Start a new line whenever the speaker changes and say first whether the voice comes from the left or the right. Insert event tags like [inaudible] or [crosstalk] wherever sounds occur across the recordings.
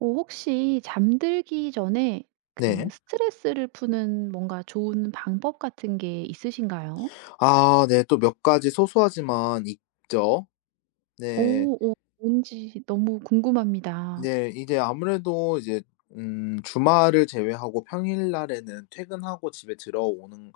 right: 혹시 잠들기 전에 그
left: 네.
right: 스트레스를 푸는 뭔가 좋은 방법 같은 게 있으신가요?
left: 아 네. 또 몇 가지 소소하지만 있죠.
right: 오,
left: 네.
right: 오, 뭔지 너무 궁금합니다.
left: 네. 이제 아무래도 이제 주말을 제외하고 평일날에는 퇴근하고 집에 들어오는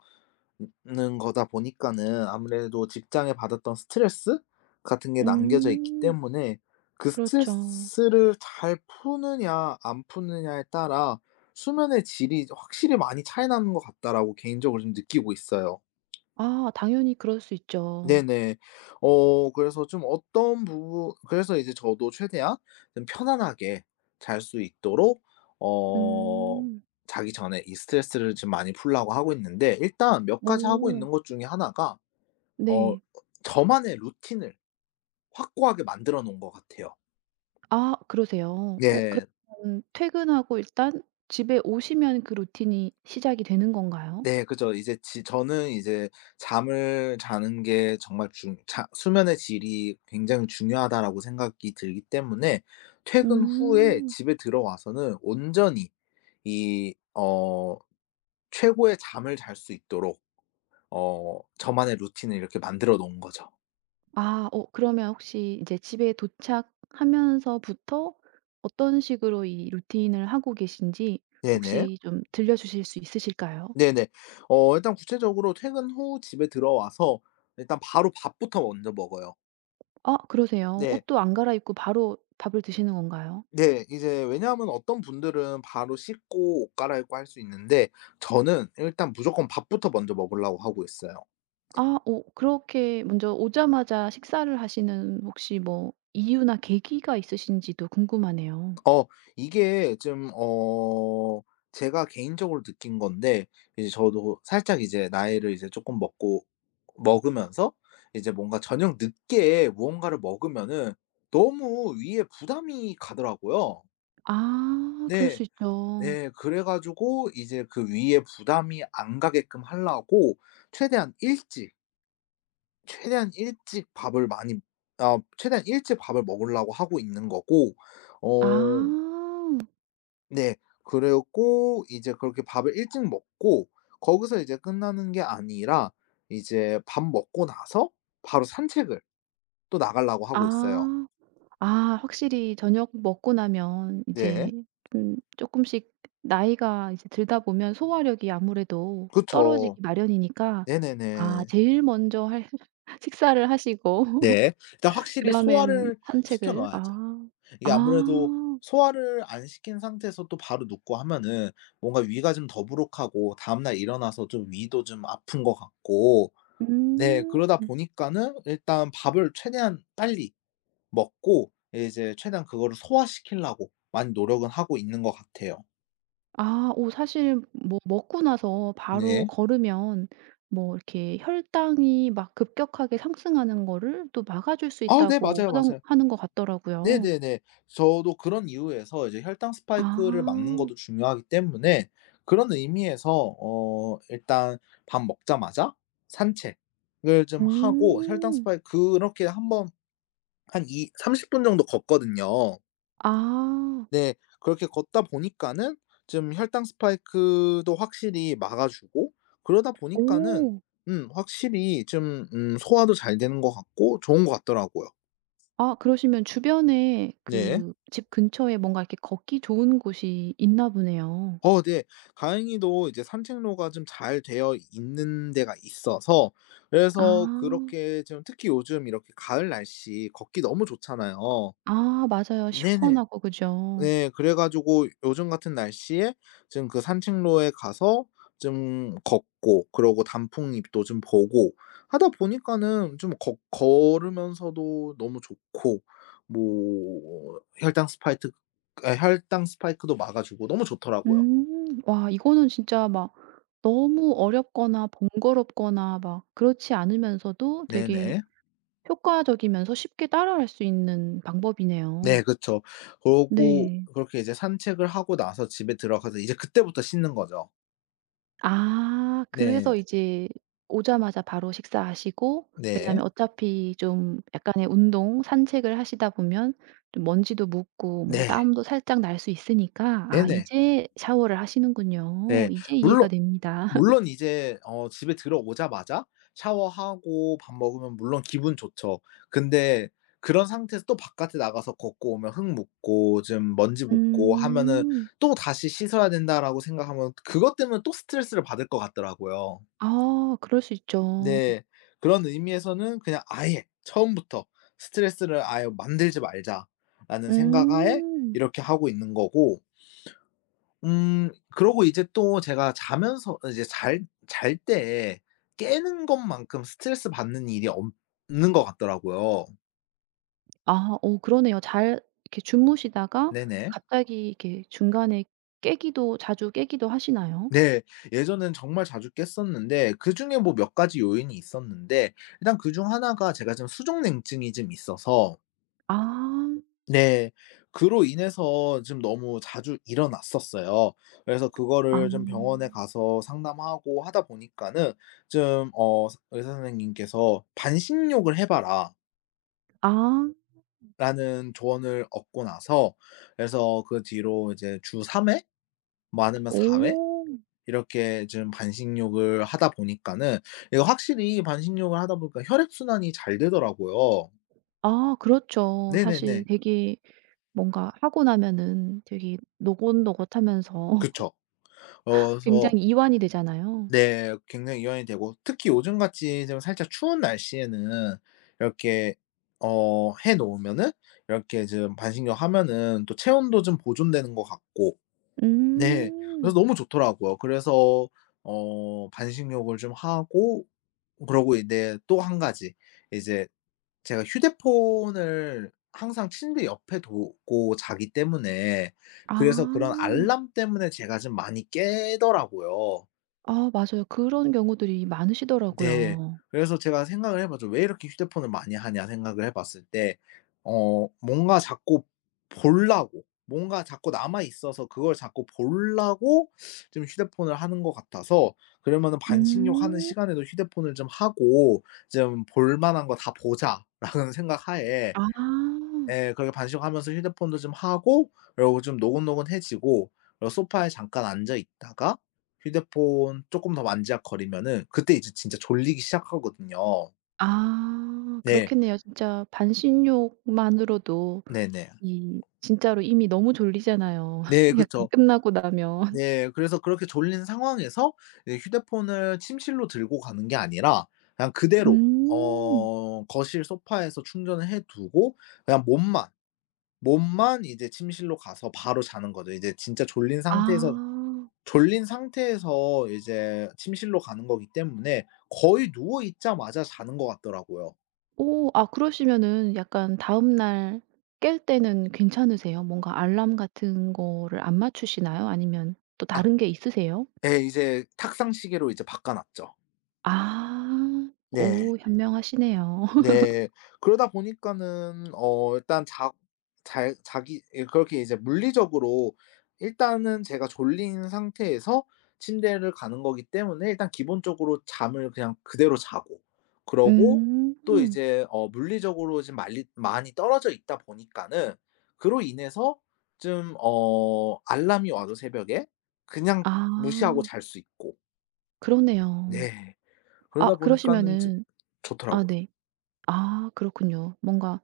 left: 는 거다 보니까는 아무래도 직장에 받았던 스트레스 같은 게 남겨져 있기
right: 음.
left: 때문에 그
right: 그렇죠.
left: 스트레스를 잘 푸느냐 안 푸느냐에 따라 수면의 질이 확실히 많이 차이 나는 것 같다라고 개인적으로 좀 느끼고 있어요.
right: 아, 당연히 그럴 수 있죠.
left: 네네. 그래서 좀 어떤 부분 그래서 이제 저도 최대한 좀 편안하게 잘 수 있도록 어
right: 음.
left: 자기 전에 이 스트레스를 좀 많이 풀려고 하고 있는데 일단 몇 가지 하고
right: 오.
left: 있는 것 중에 하나가 어
right: 네.
left: 저만의 루틴을 확고하게 만들어 놓은 것 같아요.
right: 아, 그러세요?
left: 네.
right: 그러면 퇴근하고 일단 집에 오시면 그 루틴이 시작이 되는 건가요?
left: 네 그죠. 이제 지 저는 이제 '잠을 자는 게 정말 중 자 수면의 질이 굉장히 중요하다.'라고 생각이 들기 때문에 퇴근 후에
right: 음.
left: 집에 들어와서는 온전히 이 어 최고의 잠을 잘 수 있도록 저만의 루틴을 이렇게 만들어 놓은 거죠.
right: 그러면 혹시 이제 집에 도착하면서부터 어떤 식으로 이 루틴을 하고 계신지
left: 네네.
right: 혹시 좀 들려 주실 수 있으실까요?
left: 네네. 일단 구체적으로 퇴근 후 집에 들어와서 일단 바로 밥부터 먼저 먹어요.
right: 아, 그러세요.
left: 네.
right: 옷도 안 갈아입고 바로 밥을 드시는 건가요?
left: 네. 이제 왜냐하면 어떤 분들은 바로 씻고 옷 갈아입고 할 수 있는데 저는 일단 무조건 밥부터 먼저 먹으려고 하고 있어요.
right: 아 오 그렇게 먼저 오자마자 식사를 하시는 혹시 뭐 이유나 계기가 있으신지도 궁금하네요.
left: 어 이게 좀 제가 개인적으로 느낀 건데 이제 저도 살짝 이제 나이를 이제 조금 먹고 먹으면서 이제 뭔가 저녁 늦게 무언가를 먹으면은 너무 위에 부담이 가더라고요.
right: 아, 그럴
left: 네.
right: 수 있죠.
left: 네. 그래 가지고 이제 그 위에 부담이 안 가게끔 하려고 최대한 일찍 최대한 일찍 밥을 많이 최대한 일찍 밥을 먹으려고 하고 있는 거고 어
right: 아.
left: 네. 그리고 이제 그렇게 밥을 일찍 먹고 거기서 이제 끝나는 게 아니라 이제 밥 먹고 나서 바로 산책을 또 나가려고 하고 있어요.
right: 아. 아, 확실히 저녁 먹고 나면 이제
left: 네.
right: 좀쪼씩 나이가 이제 들다 보면 소화력이 아무래도
left: 그쵸.
right: 떨어지기 마련이니까 아
left: 네네네.
right: 제일 먼저 할 [laughs] 식사를 하시고
left: 네. 일단
right: [laughs]
left: 확실히
right: 그다음에는
left: 소화를 시켜
right: 산책을.
left: 놓아야죠.
right: 아.
left: 이게 아무래도
right: 아.
left: 소화를 안 시킨 상태에서 또 바로 눕고 하면은 뭔가 위가 좀 더부룩하고 다음날 일어나서 좀 위도 좀 아픈 것 같고 네
right: 음.
left: 그러다 보니까는 일단 밥을 최대한 빨리 먹고 이제 최대한 그거를 소화시키려고 많이 노력은 하고 있는 것 같아요.
right: 아 오 사실 뭐 먹고 나서 바로
left: 네.
right: 걸으면 뭐 이렇게 혈당이 막 급격하게 상승하는 거를 또 막아줄 수
left: 아 네
right: 있다고
left: 맞아요,
right: 하던
left: 맞아요.
right: 하는 것 같더라고요.
left: 네네네. 저도 그런 이유에서 이제 혈당 스파이크를 막는
right: 아.
left: 것도 중요하기 때문에 그런 의미에서 일단 밥 먹자마자 산책을 좀 하고 혈당
right: 음.
left: 스파이크 그렇게 한번 한 20~30분 정도 걷거든요.
right: 아.
left: 네. 그렇게 걷다 보니까는 좀 혈당 스파이크도 확실히 막아 주고 그러다 보니까는
right: 오.
left: 확실히 좀 소화도 잘 되는 것 같고 좋은 것 같더라고요.
right: 아, 그러시면 주변에
left: 네.
right: 그 집 근처에 뭔가 이렇게 걷기 좋은 곳이 있나 보네요.
left: 네. 다행히도 이제 산책로가 좀 잘 되어 있는 데가 있어서
right: 아.
left: 그래서 그렇게 좀 특히 요즘 이렇게 가을 날씨 걷기 너무 좋잖아요.
right: 아, 맞아요.
left: 네네.
right: 시원하고 그죠.
left: 네. 그래 가지고 요즘 같은 날씨에 지금 그 산책로에 가서 좀 걷고 그러고 단풍잎도 좀 보고 하다 보니까는 좀 걷 걸으면서도 너무 좋고 뭐 혈당 스파이크 혈당 스파이크도 막아 주고 너무 좋더라고요.
right: 음. 와, 이거는 진짜 막 너무 어렵거나 번거롭거나 막 그렇지 않으면서도 되게
left: 네네.
right: 효과적이면서 쉽게 따라할 수 있는
left: 네
right: 방법이네요.
left: 그쵸. 그러고
right: 네.
left: 그렇게 이제 산책을 하고 나서 집에 들어가서 이제 그때부터 씻는 거죠.
right: 아,
left: 네.
right: 그래서 이제 오자마자 바로 식사하시고,
left: 네.
right: 왜냐하면 어차피 좀 약간의 운동, 산책을 하시다 보면 좀 먼지도 묻고 뭐
left: 네.
right: 땀도 살짝 날 수 있으니까
left: 네 네.
right: 아
left: 네.
right: 이제 샤워를 하시는군요.
left: 네.
right: 이제
left: 물론
right: 이해가 됩니다. [laughs]
left: 물론 이제 집에 들어오자마자 샤워하고 밥 먹으면 물론 기분 좋죠. 근데 그런 상태에서 또 바깥에 나가서 걷고 오면 흙 묻고 좀 먼지 묻고 하면은
right: 음.
left: '또다시 씻어야 된다.'라고 생각하면 그것 때문에 또 스트레스를 받을 것 같더라고요.
right: 아, 그럴 수 있죠.
left: 네. 그런 의미에서는 그냥 아예 처음부터 '스트레스를 아예 만들지 말자.'라는 생각하에
right: 음.
left: 이렇게 하고 있는 거고 그러고 이제 또 제가 자면서 이제 잘 잘 때 깨는 것만큼 스트레스 받는 일이 없는 것 같더라고요.
right: 아 오, 그러네요. 잘 이렇게 주무시다가
left: 네네.
right: 갑자기 이렇게 중간에 깨기도 자주 깨기도 하시나요?
left: 네. 예전엔 정말 자주 깼었는데 그중에 뭐 몇 가지 요인이 있었는데 일단 그 중 하나가 제가 지금 수족냉증이 좀 있어서
right: 아.
left: 네. 그로 인해서 좀 너무 자주 일어났었어요. 그래서
right: 아.
left: 그거를 좀 병원에 가서 상담하고 하다 보니까는 좀 의사 선생님께서 "반신욕을 해
right: 아.
left: 봐라."라는 조언을 얻고 나서 그래서 그 뒤로 이제 주 3회 많으면 4회
right: 오.
left: 이렇게 좀 반신욕을 하다 보니까는 이거 확실히 반신욕을 하다 보니까 혈액순환이 잘 되더라고요.
right: 아, 그렇죠. 사실
left: 네네네.
right: 되게 뭔가 하고 나면은 되게 노곤노곤하면서
left: 그쵸.
right: [laughs]
left: 그래서
right: 굉장히 이완이 되잖아요.
left: 네. 굉장히 이완이 되고 특히 요즘같이 좀 살짝 추운 날씨에는 이렇게 해 놓으면은 이렇게 좀 반신욕 하면은 또 체온도 좀 보존되는 것 같고 네. 그래서
right: 음.
left: 너무 좋더라고요. 그래서 반신욕을 좀 하고 그러고 이제 또 한 가지 이제 제가 휴대폰을 항상 침대 옆에 두고 자기 때문에
right: 아.
left: 그래서 그런 알람 때문에 제가 좀 많이 깨더라고요.
right: 아, 맞아요. 그런 경우들이
left: 네.
right: 많으시더라고요.
left: 그래서 제가 생각을 해 봤죠. '왜 이렇게 휴대폰을 많이 하냐.' 생각을 해 봤을 때 뭔가 자꾸 보려고 뭔가 자꾸 남아 있어서 그걸 자꾸 보려고 좀 휴대폰을 하는 것 같아서 그러면은 반식욕하는
right: 음.
left: 시간에도 휴대폰을 좀 하고 좀 '볼 만한 거 다 보자.'라는 [laughs] 생각하에
right: 아.
left: 예, 그렇게 반식하면서 휴대폰도 좀 하고 그리고 좀 노곤노곤해지고 그리고 소파에 잠깐 앉아 있다가 휴대폰 조금 더 만지작거리면은 그때 이제 진짜 졸리기 시작하거든요.
right: 아,
left: 네.
right: 그렇겠네요. 진짜 반신욕만으로도
left: 네네.
right: 이 진짜로 이미 너무 졸리잖아요
left: 네 네,
right: [laughs] 약간
left: 그쵸.
right: 끝나고 나면.
left: 네. 그래서 그렇게 졸린 상황에서 이제 휴대폰을 침실로 들고 가는 게 아니라 그냥 그대로
right: 음.
left: 거실 소파에서 충전을 해 두고 그냥 몸만 이제 침실로 가서 바로 자는 거죠. 이제 진짜
right: 아.
left: 졸린 상태에서 이제 침실로 가는 거기 때문에 거의 누워 있자마자 자는 것 같더라고요.
right: 오. 아, 그러시면은 약간 다음날 깰 때는 괜찮으세요? 뭔가 알람 같은 거를 안 맞추시나요? 아니면 또
left: 아
right: 다른 게 있으세요?
left: 예 이제 탁상 시계로 이제 바꿔 놨죠.
right: 아.
left: 네.
right: 오, 현명하시네요. [laughs]
left: 네. 그러다 보니까는 일단 자 잘 자기 예 그렇게 이제 물리적으로 일단은 제가 졸린 상태에서 침대를 가는 거기 때문에 일단 기본적으로 잠을 그냥 그대로 자고 그러고 또
right: 음.
left: 이제 물리적으로 좀 말리 많이 떨어져 있다 보니까는 그로 인해서 좀 알람이 와도 새벽에 그냥 무시하고
right: 아,
left: 잘 수 있고
right: 그러네요.
left: 네.
right: 아,
left: 그러다 보니까는 좀
right: 그러시면은 아
left: 좋더라고요.
right: 네. 아, 그렇군요. 뭔가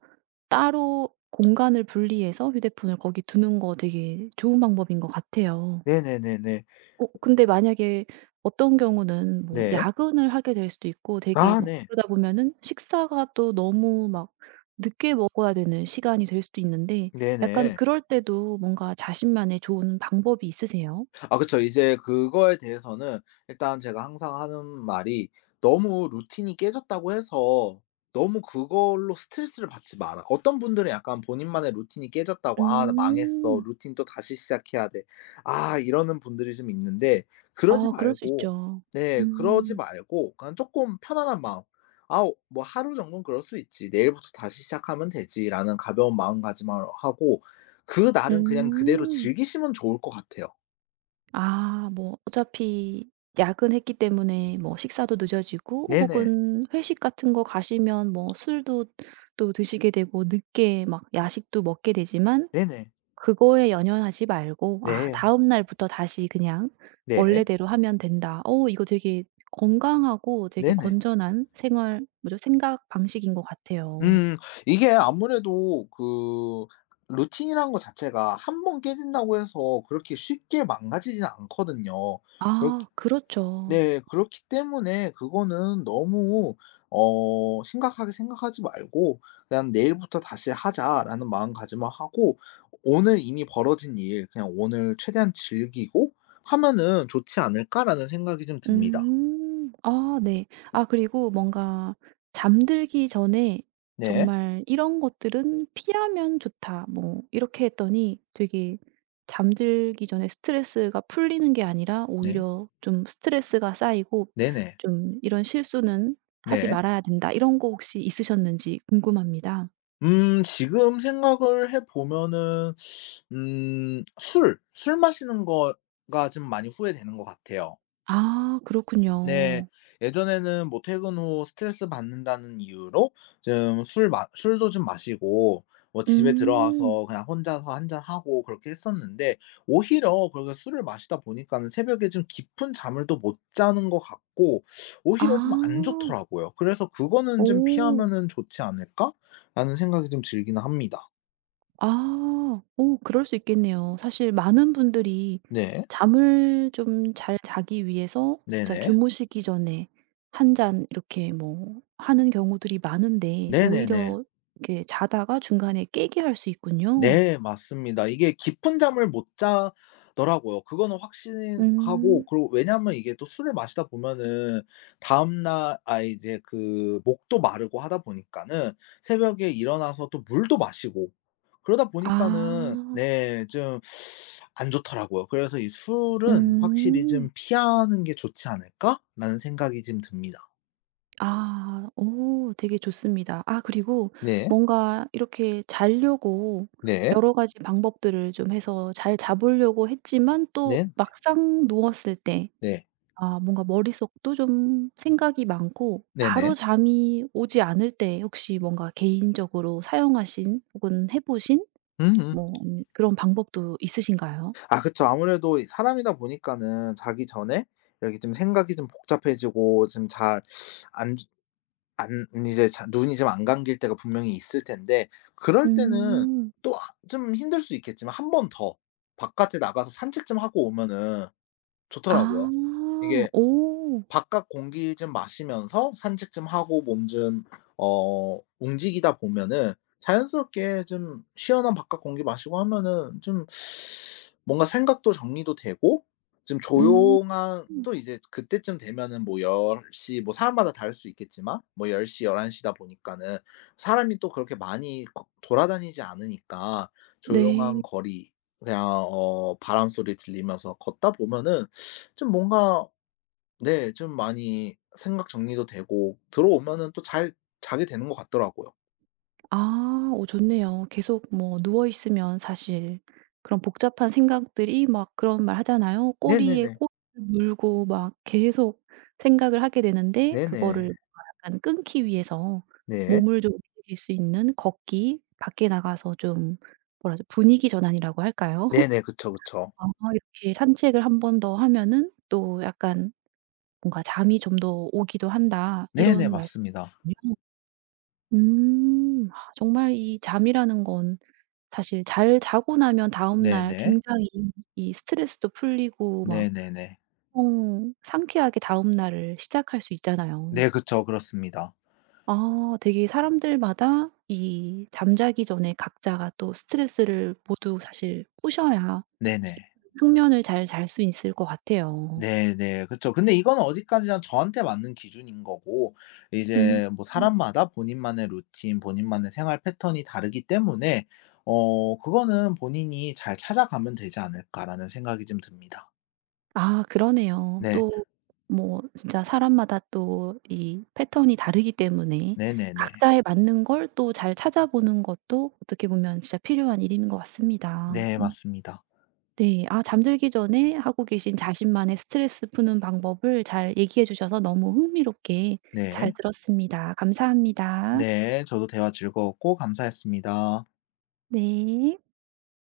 right: 따로 공간을 분리해서 휴대폰을 거기 두는 거 되게 좋은 방법인 것 같아요.
left: 네네네네.
right: 근데 만약에 어떤 경우는 뭐
left: 네.
right: 야근을 하게 될 수도 있고 되게
left: 아
right: 막
left: 네.
right: 그러다 보면은 식사가 또 너무 막 늦게 먹어야 되는 시간이 될 수도 있는데 약간
left: 네네.
right: 그럴 때도 뭔가 자신만의 좋은 방법이 있으세요?
left: 아 그쵸. 이제 그거에 대해서는 일단 제가 항상 하는 말이 너무 루틴이 깨졌다고 해서 너무 그걸로 스트레스를 받지 마라. 어떤 분들은 약간 본인만의 루틴이 깨졌다고 '아 나 망했어.
right: 음.
left: 루틴 또 다시 시작해야 돼.' 아 이러는 분들이 좀 있는데 그러지
right: 아, 그럴 수
left: 말고
right: 있죠.
left: 네 그러지
right: 음.
left: 말고 그냥 조금 편안한 마음 '아 뭐 하루 정도는 그럴 수 있지. 내일부터 다시 시작하면 되지.'라는 가벼운 마음가짐을 하고 그날은 그냥 그대로
right: 음.
left: 즐기시면 좋을 것 같아요.
right: 아 뭐 어차피 야근했기 때문에 뭐 식사도 늦어지고
left: 네네.
right: 혹은 회식 같은 거 가시면 뭐 술도 또 드시게 되고 늦게 막 야식도 먹게 되지만
left: 네네.
right: 그거에 연연하지 말고 '아
left: 네.
right: 다음 날부터 다시 그냥
left: 네.
right: 원래대로 하면 된다.' 어 이거 되게 건강하고 되게
left: 네네.
right: 건전한 생활 뭐죠 생각 방식인 것 같아요.
left: 음 이게 아무래도 그 루틴이라는 거 자체가 한 번 깨진다고 해서 그렇게 쉽게 망가지진 않거든요. 그렇기
right: 아, 그렇죠.
left: 네 그렇기 때문에 그거는 너무 심각하게 생각하지 말고 그냥 '내일부터 다시 하자.'라는 마음가짐을 하고 오늘 이미 벌어진 일 그냥 오늘 최대한 즐기고 하면은 '좋지 않을까.'라는 생각이 좀 듭니다.
right: 음. 아 네. 아 그리고 뭔가 잠들기 전에
left: 네.
right: 정말 '이런 것들은 피하면 좋다.' 뭐 이렇게 했더니 되게 잠들기 전에 스트레스가 풀리는 게 아니라
left: 네.
right: 오히려 좀 스트레스가 쌓이고
left: 네네.
right: 좀 '이런 실수는 하지
left: 네.
right: 말아야 된다.' 이런 거 혹시 있으셨는지 궁금합니다.
left: 지금 생각을 해 보면은 술 마시는 거가 좀 많이 후회되는 것 같아요.
right: 아,
left: 네.
right: 그렇군요.
left: 예전에는 뭐 퇴근 후 스트레스 받는다는 이유로 좀 술 마 술도 좀 마시고 뭐 집에
right: 음.
left: 들어와서 그냥 혼자서 한잔 하고 그렇게 했었는데 오히려 그렇게 술을 마시다 보니까는 새벽에 좀 깊은 잠을 또 못 자는 것 같고
right: 아.
left: 오히려 좀 안 좋더라고요. 그래서 '그거는 좀
right: 오.
left: 피하면은 좋지 않을까?'라는 생각이 좀 들기는 합니다.
right: 아. 오, 그럴 수 있겠네요. 사실 많은 분들이
left: 네.
right: 잠을 좀 잘 자기 위해서 진짜
left: 네네.
right: 주무시기 전에 한 잔 이렇게 뭐 하는 경우들이 많은데
left: 네네네.
right: 오히려 이렇게 자다가 중간에 깨게 할 수 있군요.
left: 네 맞습니다. 이게 깊은 잠을 못 자더라고요. 그거는 확신하고
right: 음.
left: 그리고 왜냐하면 이게 또 술을 마시다 보면은 다음날 아 이제 그 목도 마르고 하다 보니까는 새벽에 일어나서 또 물도 마시고 그러다 보니까는
right: 아.
left: 네 좀 안 좋더라고요. 그래서 이 '술은 확실히 좀
right: 음.
left: 피하는 게 좋지 않을까?'라는 생각이 좀 듭니다.
right: 아. 오, 되게 좋습니다. 아 그리고
left: 네.
right: 뭔가 이렇게 자려고
left: 네.
right: 여러 가지 방법들을 좀 해서 잘 자보려고 했지만 또
left: 네.
right: 막상 누웠을 때
left: 네.
right: 아 뭔가 머릿속도 좀 생각이 많고
left: 네네.
right: 바로 잠이 오지 않을 때 혹시 뭔가 개인적으로 사용하신 혹은 해 보신
left: 음음.
right: 뭐 그런 방법도 있으신가요?
left: 아 그쵸. 아무래도 이 사람이다 보니까는 자기 전에 이렇게 좀 생각이 좀 복잡해지고 좀 잘 안 안 이제 자 눈이 좀 안 감길 때가 분명히 있을 텐데 그럴 때는
right: 음.
left: 또 좀 힘들 수 있겠지만 한 번 더 바깥에 나가서 산책 좀 하고 오면은 좋더라고요.
right: 아.
left: 이게
right: 오.
left: 바깥 공기 좀 마시면서 산책 좀 하고 몸 좀 움직이다 보면은 자연스럽게 좀 시원한 바깥 공기 마시고 하면은 좀 뭔가 생각도 정리도 되고 좀
right: 음.
left: 조용한 또 이제 그때쯤 되면은 뭐 10 시 뭐 사람마다 다를 수 있겠지만 뭐 10시 11 시다 보니까는 사람이 또 그렇게 많이 거 돌아다니지 않으니까
right: 네.
left: 조용한 거리 그냥 바람 소리 들리면서 걷다 보면은 좀 뭔가 네. 좀 많이 생각 정리도 되고 들어오면은 또 잘 자게 되는 것 같더라고요.
right: 아 오, 좋네요. 계속 뭐 누워 있으면 사실 그런 복잡한 생각들이 막 그런 말 하잖아요. 꼬리에
left: 네네네.
right: 꼬리를 물고 막 계속 생각을 하게 되는데 그거를
left: 네네.
right: 뭔가 약간 끊기 위해서
left: 네.
right: 몸을 좀 움직일 수 있는 걷기, 밖에 나가서 좀 뭐라 죠, 분위기 전환이라고 할까요? [laughs]
left: 네네. 그쵸, 그쵸.
right: 아 이렇게 '산책을 한 번 더 하면은 또 약간 뭔가 잠이 좀 더 오기도 한다.'
left: 네네.
right: 이런
left: 맞습니다.
right: 말씀이시군요. 음. 아, 정말 이 잠이라는 건 사실 잘 자고 나면 다음 날
left: 네네.
right: 굉장히 이 스트레스도 풀리고 막
left: 네네네.
right: 엄청 상쾌하게 다음 날을 시작할 수 있잖아요.
left: 네. 그쵸. 그렇습니다.
right: 아, 되게 사람들마다 이 잠자기 전에 각자가 또 스트레스를 모두 사실 푸셔야 깊은
left: 네네.
right: 숙면을 잘 잘 수 있을 것 같아요.
left: 네네. 그쵸. 근데 이건 어디까지나 저한테 맞는 기준인 거고
right: 음.
left: 이제 뭐 사람마다 본인만의 루틴 본인만의 생활 패턴이 다르기 때문에 그거는 본인이 잘 찾아가면 되지 않을까라는 생각이 좀 듭니다.
right: 아, 그러네요.
left: 네.
right: 또 뭐 진짜 사람마다 또 이 패턴이 다르기 때문에
left: 네네네.
right: 각자에 맞는 걸 또 잘 찾아보는 것도 어떻게 보면 진짜 필요한 일인 것 같습니다.
left: 네
right: 음.
left: 맞습니다.
right: 네. 아, 잠들기 전에 하고 계신 자신만의 스트레스 푸는 방법을 잘 얘기해 주셔서 너무 흥미롭게 잘
left: 네.
right: 들었습니다. 감사합니다.
left: 네. 저도 대화 즐거웠고 감사했습니다.
right: 네.